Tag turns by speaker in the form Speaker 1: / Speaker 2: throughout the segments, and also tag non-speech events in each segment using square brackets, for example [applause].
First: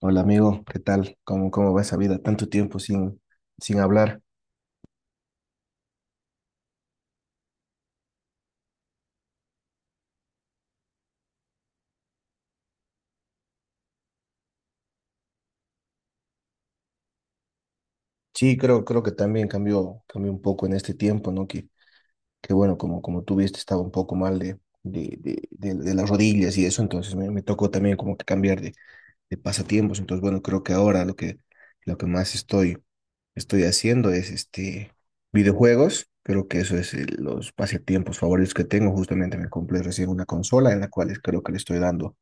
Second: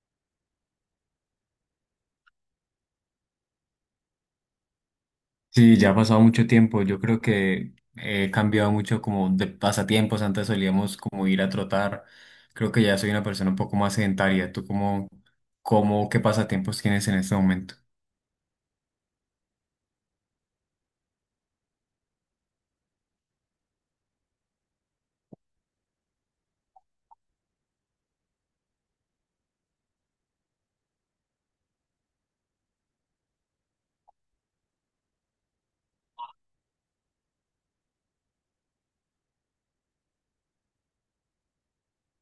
Speaker 1: Hola amigo, ¿qué tal? ¿Cómo va esa vida? Tanto tiempo sin hablar.
Speaker 2: Sí, ya ha pasado mucho tiempo. Yo creo que he cambiado mucho como de pasatiempos. Antes solíamos como ir a trotar. Creo que ya soy una persona un poco más sedentaria. ¿Tú cómo, qué pasatiempos tienes en este momento?
Speaker 1: Sí, creo que también cambió un poco en este tiempo, ¿no? Que bueno, como tú viste, estaba un poco mal de las rodillas y eso, entonces me tocó también como que cambiar de pasatiempos. Entonces, bueno, creo que ahora lo que más estoy haciendo es este videojuegos. Creo que eso es los pasatiempos favoritos que tengo. Justamente me compré recién una consola en la cual creo que le estoy dando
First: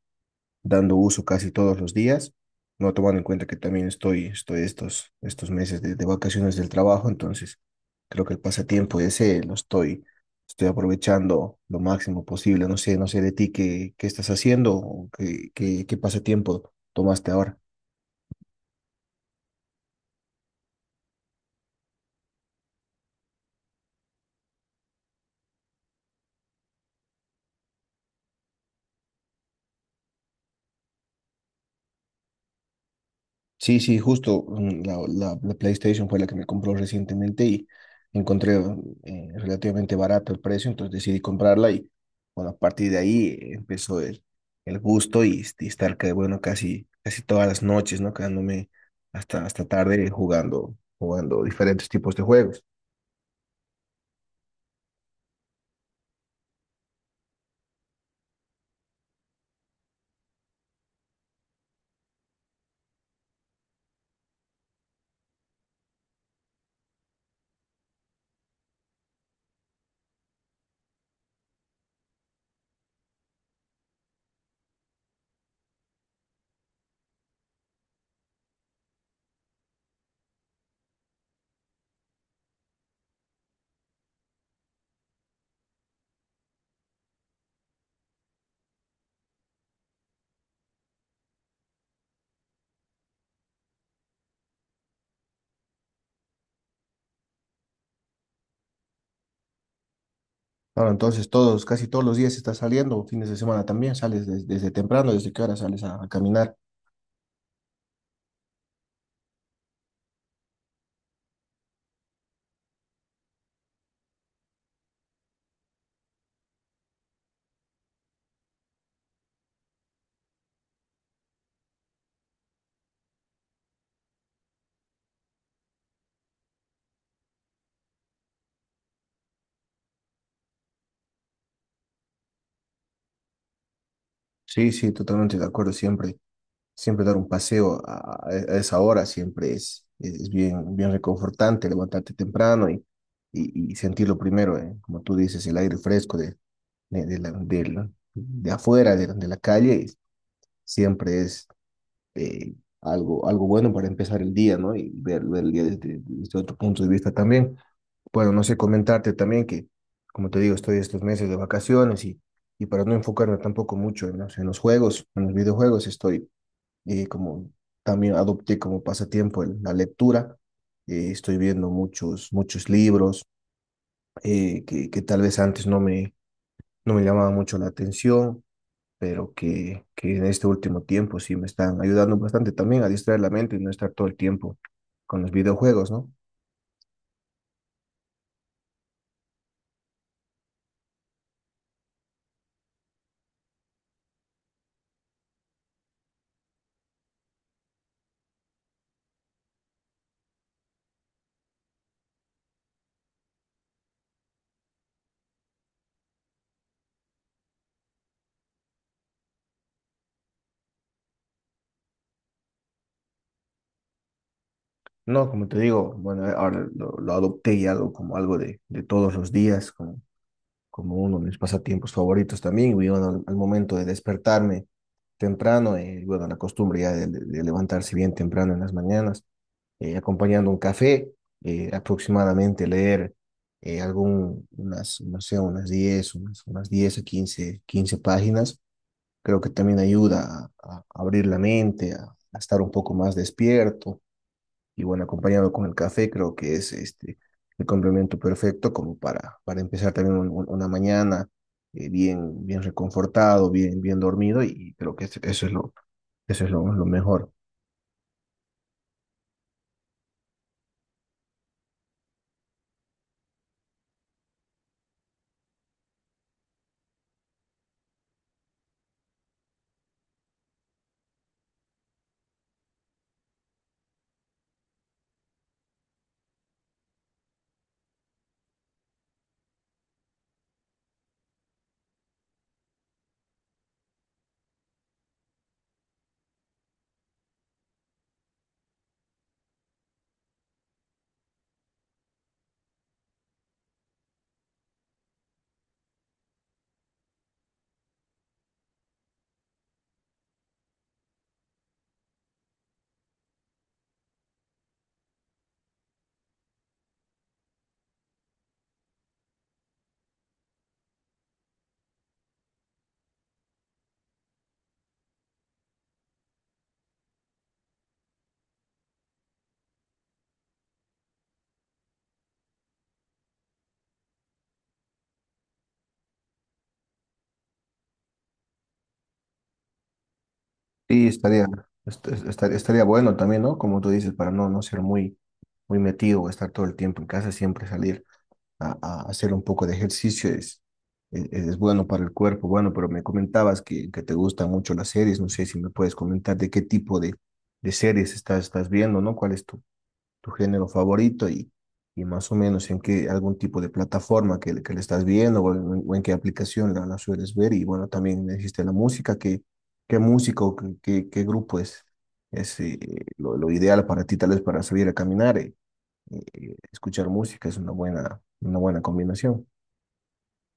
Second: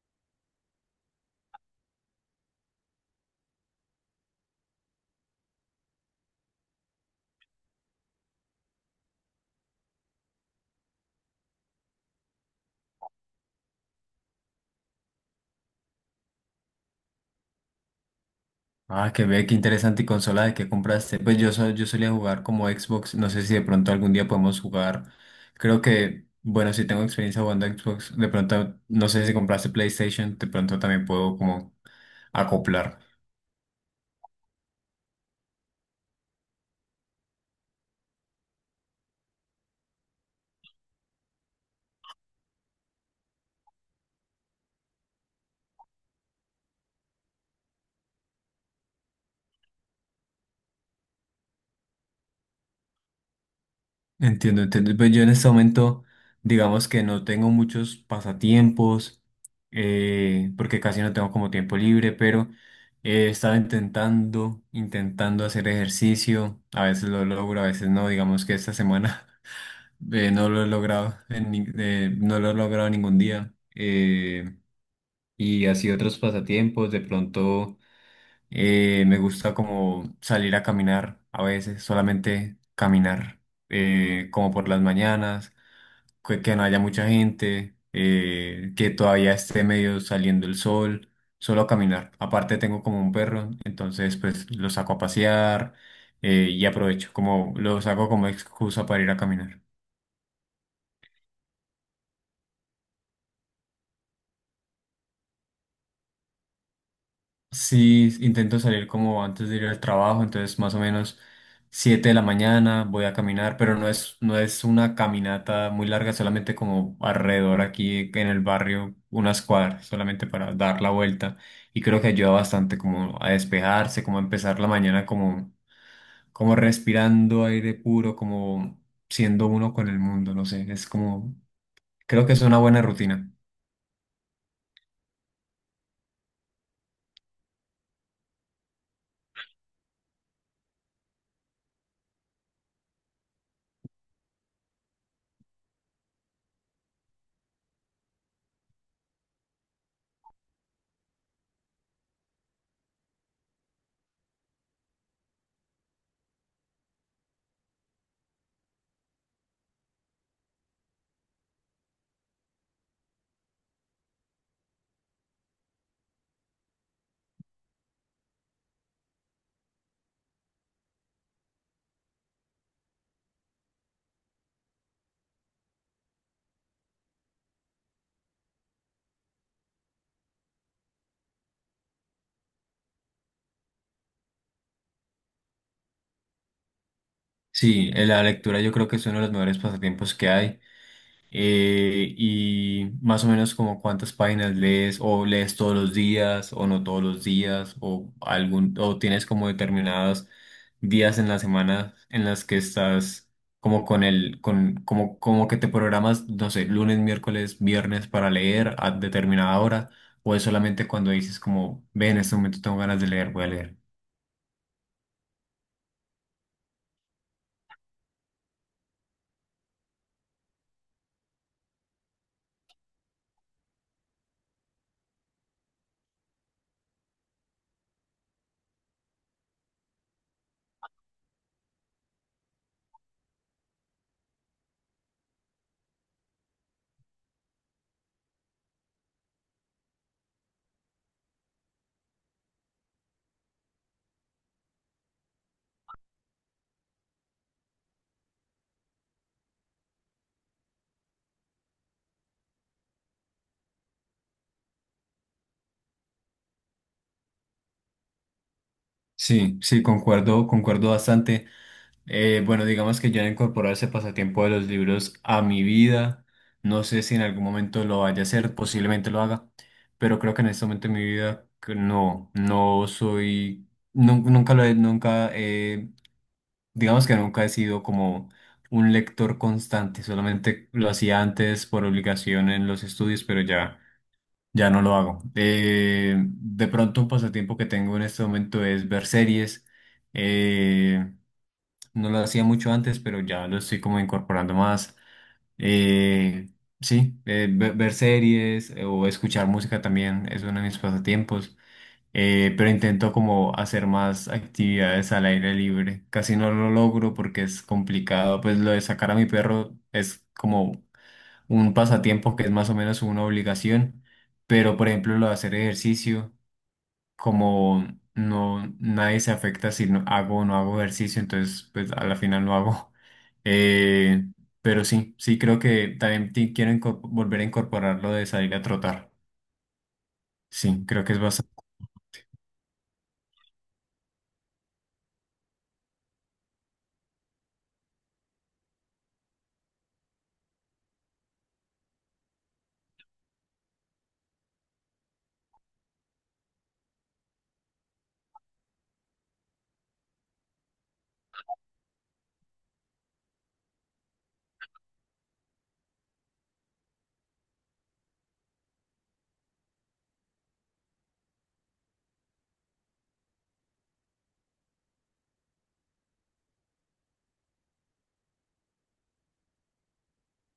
Speaker 1: dando uso casi todos los días, no tomando en cuenta que también estoy estos meses de vacaciones del trabajo, entonces creo que el pasatiempo ese lo estoy aprovechando lo máximo posible. No sé de ti qué estás haciendo o qué pasatiempo tomaste ahora.
Speaker 2: Ah, que ve, qué interesante. ¿Y consola de qué compraste? Pues yo, yo solía jugar como Xbox. No sé si de pronto algún día podemos jugar. Creo que, bueno, si tengo experiencia jugando a Xbox, de pronto, no sé si compraste PlayStation, de pronto también puedo como acoplar.
Speaker 1: Sí, sí, justo la PlayStation fue la que me compró recientemente y encontré relativamente barato el precio, entonces decidí comprarla y bueno, a partir de ahí empezó el gusto y estar que, bueno, casi todas las noches, ¿no? Quedándome hasta tarde jugando diferentes tipos de juegos.
Speaker 2: Entiendo, entiendo. Pues yo en este momento, digamos que no tengo muchos pasatiempos, porque casi no tengo como tiempo libre, pero he estado intentando hacer ejercicio. A veces lo logro, a veces no. Digamos que esta semana [laughs] no lo he logrado, en ni- no lo he logrado ningún día. Y así otros pasatiempos, de pronto me gusta como salir a caminar, a veces solamente caminar, como por las mañanas que no haya mucha gente, que todavía esté medio saliendo el sol, solo a caminar. Aparte tengo como un perro, entonces pues lo saco a pasear y aprovecho, como lo saco como excusa para ir a caminar.
Speaker 1: Ahora, entonces casi todos los días estás saliendo, fines de semana también, sales desde temprano, desde qué hora sales a caminar.
Speaker 2: Sí, intento salir como antes de ir al trabajo, entonces más o menos 7 de la mañana voy a caminar, pero no es una caminata muy larga, solamente como alrededor aquí en el barrio, unas cuadras, solamente para dar la vuelta. Y creo que ayuda bastante como a despejarse, como a empezar la mañana como respirando aire puro, como siendo uno con el mundo, no sé, es como, creo que es una buena rutina.
Speaker 1: Sí, sí, totalmente de acuerdo siempre. Siempre dar un paseo a esa hora siempre es bien, bien reconfortante, levantarte temprano y, y sentirlo primero, como tú dices, el aire fresco de afuera, de la calle, siempre es eh, algo bueno para empezar el día, ¿no? Y ver el día desde otro punto de vista también. Bueno, no sé, comentarte también que, como te digo, estoy estos meses de vacaciones y para no enfocarme tampoco mucho en los juegos, en los videojuegos, estoy y como también adopté como pasatiempo la lectura. Estoy viendo muchos libros que tal vez antes no me llamaban mucho la atención, pero que en este último tiempo sí me están ayudando bastante también a distraer la mente y no estar todo el tiempo con los videojuegos, ¿no?
Speaker 2: Sí, la lectura yo creo que es uno de los mejores pasatiempos que hay. Y más o menos como cuántas páginas lees o lees todos los días o no todos los días o algún o tienes como determinados días en la semana en las que estás como con el con como como que te programas no sé lunes, miércoles, viernes para leer a determinada hora o es solamente cuando dices como ve en este momento tengo ganas de leer voy a leer.
Speaker 1: No, como te digo, bueno, ahora lo adopté y hago como algo de todos los días, como, como uno de mis pasatiempos favoritos también. Y bueno, al momento de despertarme temprano, bueno, la costumbre ya de levantarse bien temprano en las mañanas, acompañando un café, aproximadamente leer algún, unas, no sé, unas diez a quince páginas. Creo que también ayuda a abrir la mente, a estar un poco más despierto. Y bueno, acompañado con el café, creo que es este, el complemento perfecto como para empezar también una mañana bien, bien reconfortado, bien, bien dormido. Y creo que es lo, eso es lo mejor.
Speaker 2: Sí, sí, concuerdo, concuerdo bastante. Bueno, digamos que ya he incorporado ese pasatiempo de los libros a mi vida. No sé si en algún momento lo vaya a hacer, posiblemente lo haga, pero creo que en este momento de mi vida que no, no soy, nun- nunca lo he, nunca he- digamos que nunca he sido como un lector constante, solamente lo hacía antes por obligación en los estudios, pero ya no lo hago. De pronto un pasatiempo que tengo en este momento es ver series. eh, no lo hacía mucho antes, pero ya lo estoy como incorporando más. Eh, sí, ver series o escuchar música también es uno de mis pasatiempos. Pero intento como hacer más actividades al aire libre. Casi no lo logro porque es complicado. Pues lo de sacar a mi perro es como un pasatiempo que es más o menos una obligación. Pero por ejemplo lo de hacer ejercicio como no, nadie se afecta si no hago o no hago ejercicio, entonces pues a la final no hago. [laughs] Eh, pero sí, sí creo que también volver a incorporar lo de salir a trotar. Sí, creo
Speaker 1: Y
Speaker 2: que es
Speaker 1: estaría,
Speaker 2: bastante.
Speaker 1: est- est- estar- estaría bueno también, ¿no? Como tú dices, para no ser muy metido o estar todo el tiempo en casa, siempre salir a hacer un poco de ejercicio es bueno para el cuerpo. Bueno, pero me comentabas que te gustan mucho las series, no sé si me puedes comentar de qué tipo de series estás viendo, ¿no? ¿Cuál es tu género favorito y más o menos en qué algún tipo de plataforma que le estás viendo o en qué aplicación la sueles ver. Y bueno, también existe la música, qué música o qué grupo es lo ideal para ti, tal vez para salir a caminar. Escuchar música es una buena combinación.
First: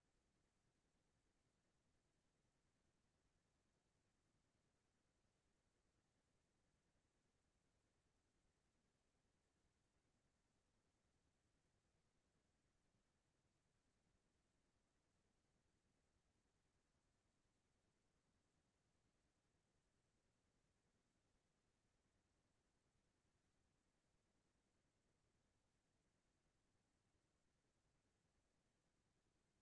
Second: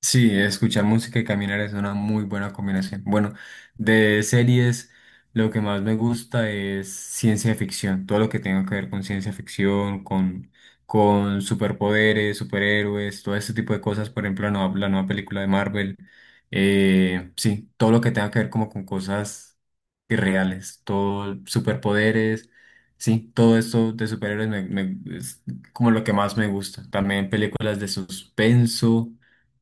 Speaker 2: Sí, escuchar música y caminar es una muy buena combinación. Bueno, de series, lo que más me gusta es ciencia ficción, todo lo que tenga que ver con ciencia ficción, con superpoderes, superhéroes, todo ese tipo de cosas. Por ejemplo, la nueva película de Marvel. Sí, todo lo que tenga que ver como con cosas irreales, todo superpoderes. Sí, todo esto de superhéroes es como lo que más me gusta. También películas de suspenso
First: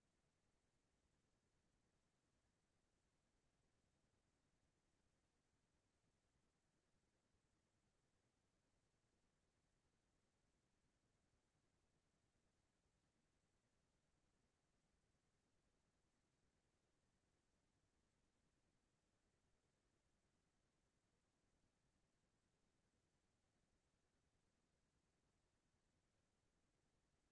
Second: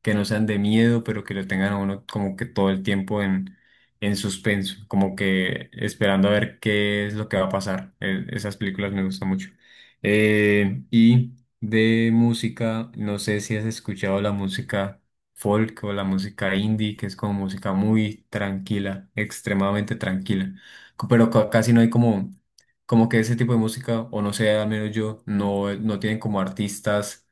Speaker 2: que no sean de miedo, pero que lo tengan a uno como que todo el tiempo en suspenso, como que esperando a ver qué es lo que va a pasar. Esas películas me gustan mucho. Y de música, no sé si has escuchado la música folk o la música indie, que es como música muy tranquila, extremadamente tranquila, pero casi no hay como... Como que ese tipo de música, o no sé, al menos yo, no tienen como artistas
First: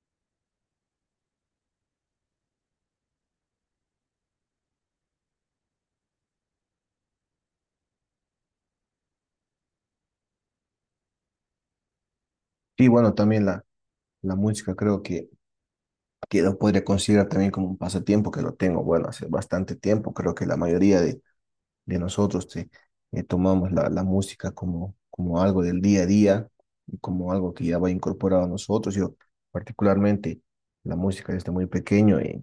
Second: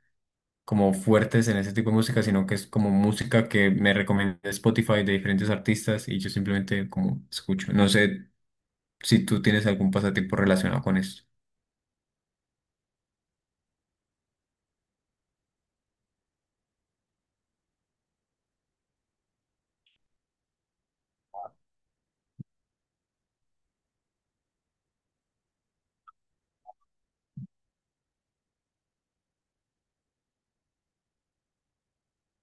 Speaker 2: como fuertes en ese tipo de música, sino que es como música que me recomienda Spotify de diferentes artistas y yo simplemente como escucho. No sé si tú tienes algún pasatiempo relacionado con esto.
Speaker 1: Y bueno, también la música creo que lo podría considerar también como un pasatiempo que lo tengo, bueno, hace bastante tiempo, creo que la mayoría de nosotros, tomamos la música como, como algo del día a día y como algo que ya va incorporado a nosotros. Yo particularmente la música desde muy pequeño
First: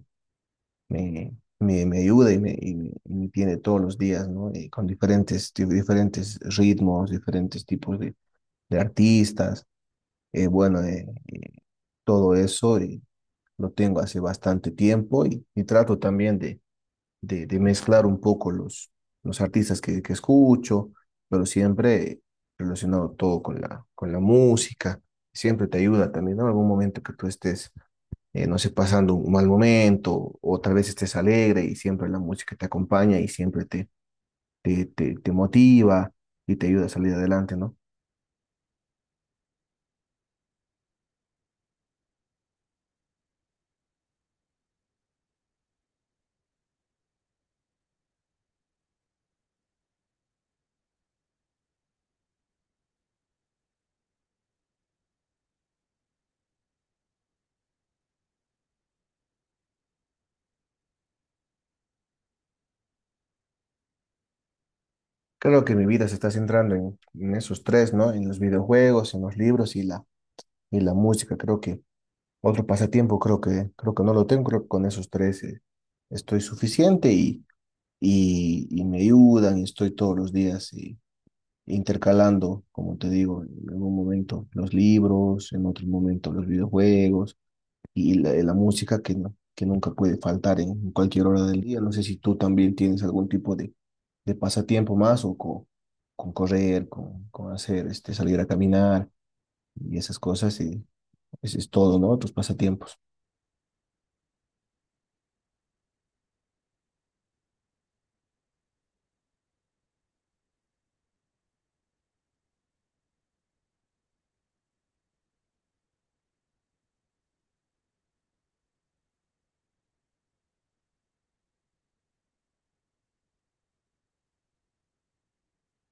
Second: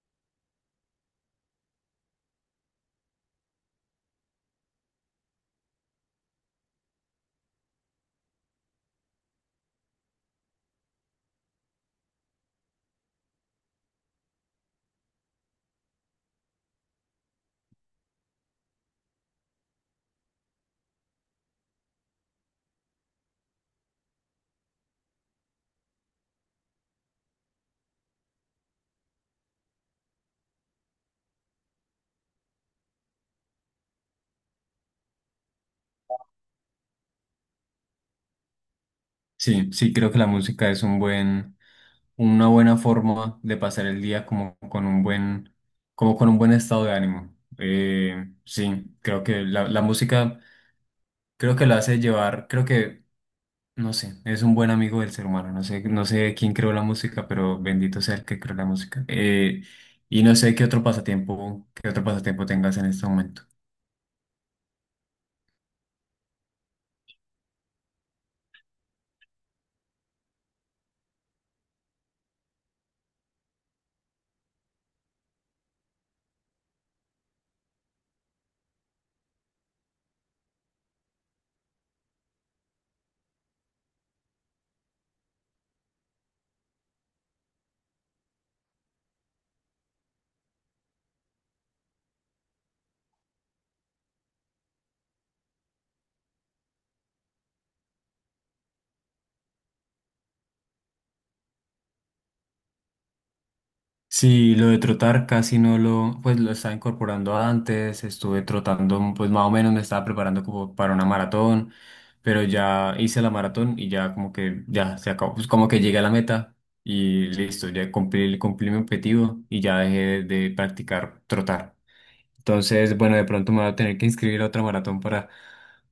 Speaker 1: me, me ayuda y me tiene todos los días, ¿no? Con diferentes ritmos, diferentes tipos de artistas. Eh, bueno, eh, eh, todo eso lo tengo hace bastante tiempo y trato también de mezclar un poco los artistas que escucho, pero siempre relacionado todo con la música. Siempre te ayuda también, ¿no? En algún momento que tú no sé, pasando un mal momento o tal vez estés alegre y siempre la música te acompaña y siempre te motiva y te ayuda a salir adelante, ¿no?
Speaker 2: Sí, sí, creo que la música es un buen, una buena forma de pasar el día como con un buen, como con un buen estado de ánimo. Sí, creo que la música, creo que la hace llevar, creo que no sé, es un buen amigo del ser humano. No sé, no sé quién creó la música, pero bendito sea el que creó la música. Y no sé qué otro pasatiempo tengas en este momento.
Speaker 1: Creo que mi vida se está centrando en esos tres, ¿no? En los videojuegos, en los libros y la música. Creo que otro pasatiempo creo que no lo tengo, creo que con esos tres estoy suficiente y, y me ayudan y estoy todos los días y, intercalando, como te digo, en un momento los libros, en otro momento los videojuegos y la música que nunca puede faltar en cualquier hora del día. No sé si tú también tienes algún tipo de pasatiempo más con correr, con hacer, este, salir a caminar y esas cosas y eso es todo, ¿no? Tus pasatiempos.
Speaker 2: Sí, lo de trotar casi no lo, pues lo estaba incorporando antes. Estuve trotando, pues más o menos me estaba preparando como para una maratón, pero ya hice la maratón y ya como que ya se acabó. Pues como que llegué a la meta y listo, ya cumplí, cumplí mi objetivo y ya dejé de practicar trotar. Entonces, bueno, de pronto me voy a tener que inscribir a otra maratón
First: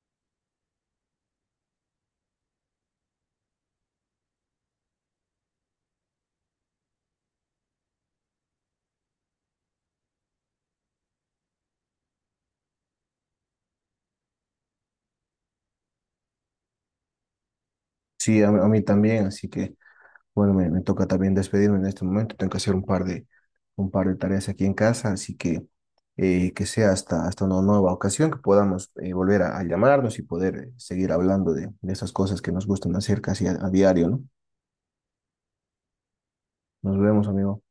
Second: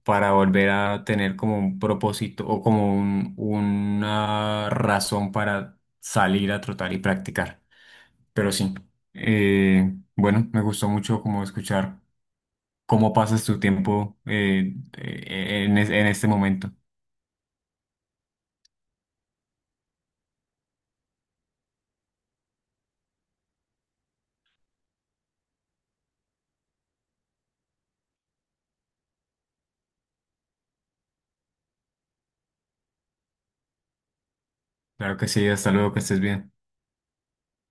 Speaker 2: para volver a tener como un propósito o como una razón para salir a trotar y practicar. Pero sí, bueno, me gustó mucho como escuchar cómo pasas tu tiempo en este momento.
Speaker 1: Sí, a mí también, así que bueno, me toca también despedirme en este momento. Tengo que hacer un par un par de tareas aquí en casa, así que sea hasta una nueva ocasión, que podamos volver a llamarnos y poder seguir hablando de esas cosas que nos gustan hacer casi a diario, ¿no?
Speaker 2: Claro que sí, hasta luego, que estés bien.
Speaker 1: Nos vemos, amigo.